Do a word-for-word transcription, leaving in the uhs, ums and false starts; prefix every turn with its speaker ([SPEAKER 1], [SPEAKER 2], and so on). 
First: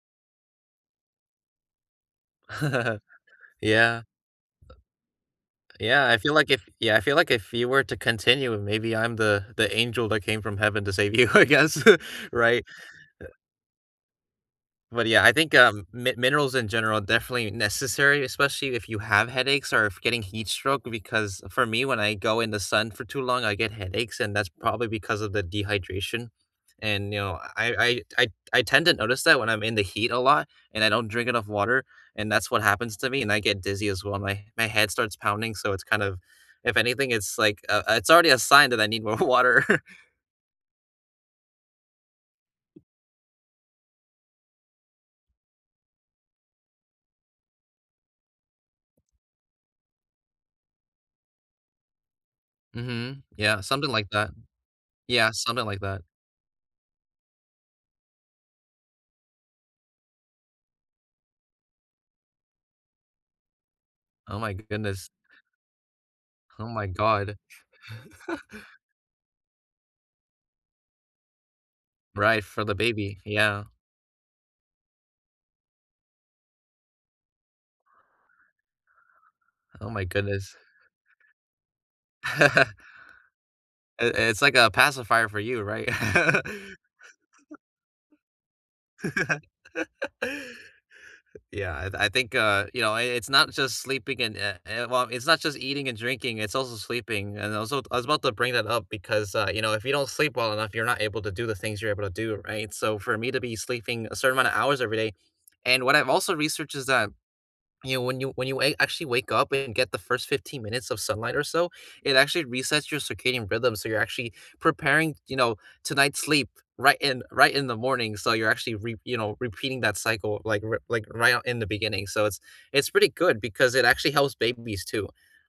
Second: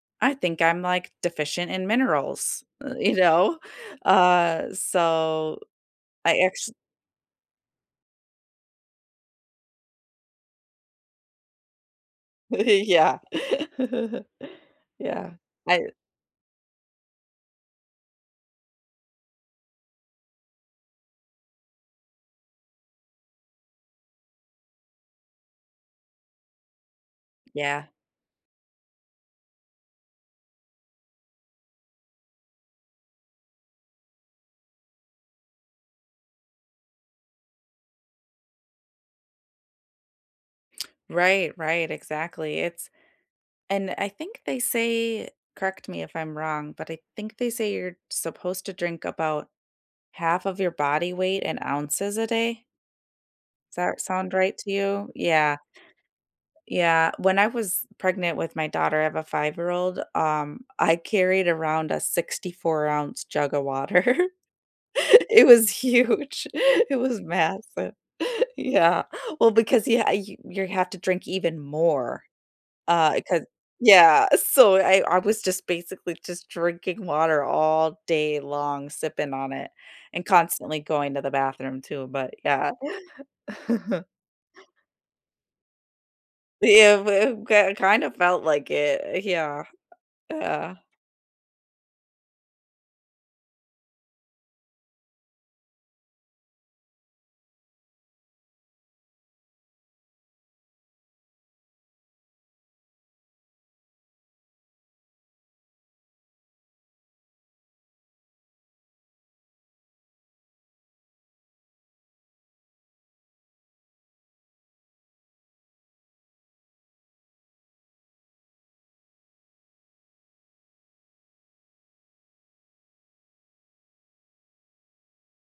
[SPEAKER 1] I think I'm, like, deficient in minerals, uh, you know?
[SPEAKER 2] Yeah.
[SPEAKER 1] Uh, so,
[SPEAKER 2] Yeah, I feel
[SPEAKER 1] I
[SPEAKER 2] like if
[SPEAKER 1] actu
[SPEAKER 2] yeah, I feel like if you were to continue, maybe I'm the the angel that came from heaven to save you, I guess, right?
[SPEAKER 1] Yeah.
[SPEAKER 2] But yeah,
[SPEAKER 1] Yeah,
[SPEAKER 2] I think, um,
[SPEAKER 1] I
[SPEAKER 2] mi minerals, in general, are definitely necessary, especially if you have headaches, or if getting heat stroke, because for me, when I go in the sun for too long, I get headaches, and that's probably because of the dehydration, and, you know, I
[SPEAKER 1] Yeah.
[SPEAKER 2] I I t I t I tend to notice that when I'm in the heat a lot and I don't drink enough water, and that's what happens to me, and I get dizzy as well, and my my head starts pounding, so it's kind of if anything, it's, like, uh it's already a sign that I need more water.
[SPEAKER 1] Right, right, exactly, it's And I think they say- correct me if I'm wrong- but I think they say you're supposed to drink about half of your body weight in ounces a day?
[SPEAKER 2] Mhm, yeah,
[SPEAKER 1] Does
[SPEAKER 2] something
[SPEAKER 1] that
[SPEAKER 2] like that.
[SPEAKER 1] sound right to you?
[SPEAKER 2] Yeah,
[SPEAKER 1] Yeah.
[SPEAKER 2] something like that.
[SPEAKER 1] Yeah, when I was pregnant with my daughter- I have a five-year-old- um, I carried around a sixty-four-ounce jug of water.
[SPEAKER 2] Oh my goodness.
[SPEAKER 1] It was huge.
[SPEAKER 2] Oh my
[SPEAKER 1] It was
[SPEAKER 2] god.
[SPEAKER 1] massive. Yeah. Well, because yeah, you your have to drink even more,
[SPEAKER 2] Right, for the
[SPEAKER 1] uh,
[SPEAKER 2] baby,
[SPEAKER 1] 'cause
[SPEAKER 2] yeah.
[SPEAKER 1] Yeah, so I I was just, basically, just drinking water all day long, sipping on it,
[SPEAKER 2] Oh my
[SPEAKER 1] and
[SPEAKER 2] goodness.
[SPEAKER 1] constantly going to the bathroom too, but yeah.
[SPEAKER 2] I it's like a pacifier for you, right?
[SPEAKER 1] Yeah, w it got kind of felt like it, yeah. Yeah.
[SPEAKER 2] Yeah, I th I think, uh, you know, i it's not just sleeping and, eh eh well, it's not just eating and drinking, it's also sleeping, and also, t I was about to bring that up, because, uh, you know, if you don't sleep well enough, you're not able to do the things you're able to do, right? So for me to be sleeping a certain amount of hours every day and what I've also researched is that, you know, when you when you a actually wake up and get the first fifteen minutes of sunlight or so, it actually resets your circadian rhythm, so you're actually preparing, you know, tonight's sleep right in right in the morning, so you're actually re you know, repeating that cycle, like, r like, right o in the beginning, so it's it's pretty good because it actually helps babies, too.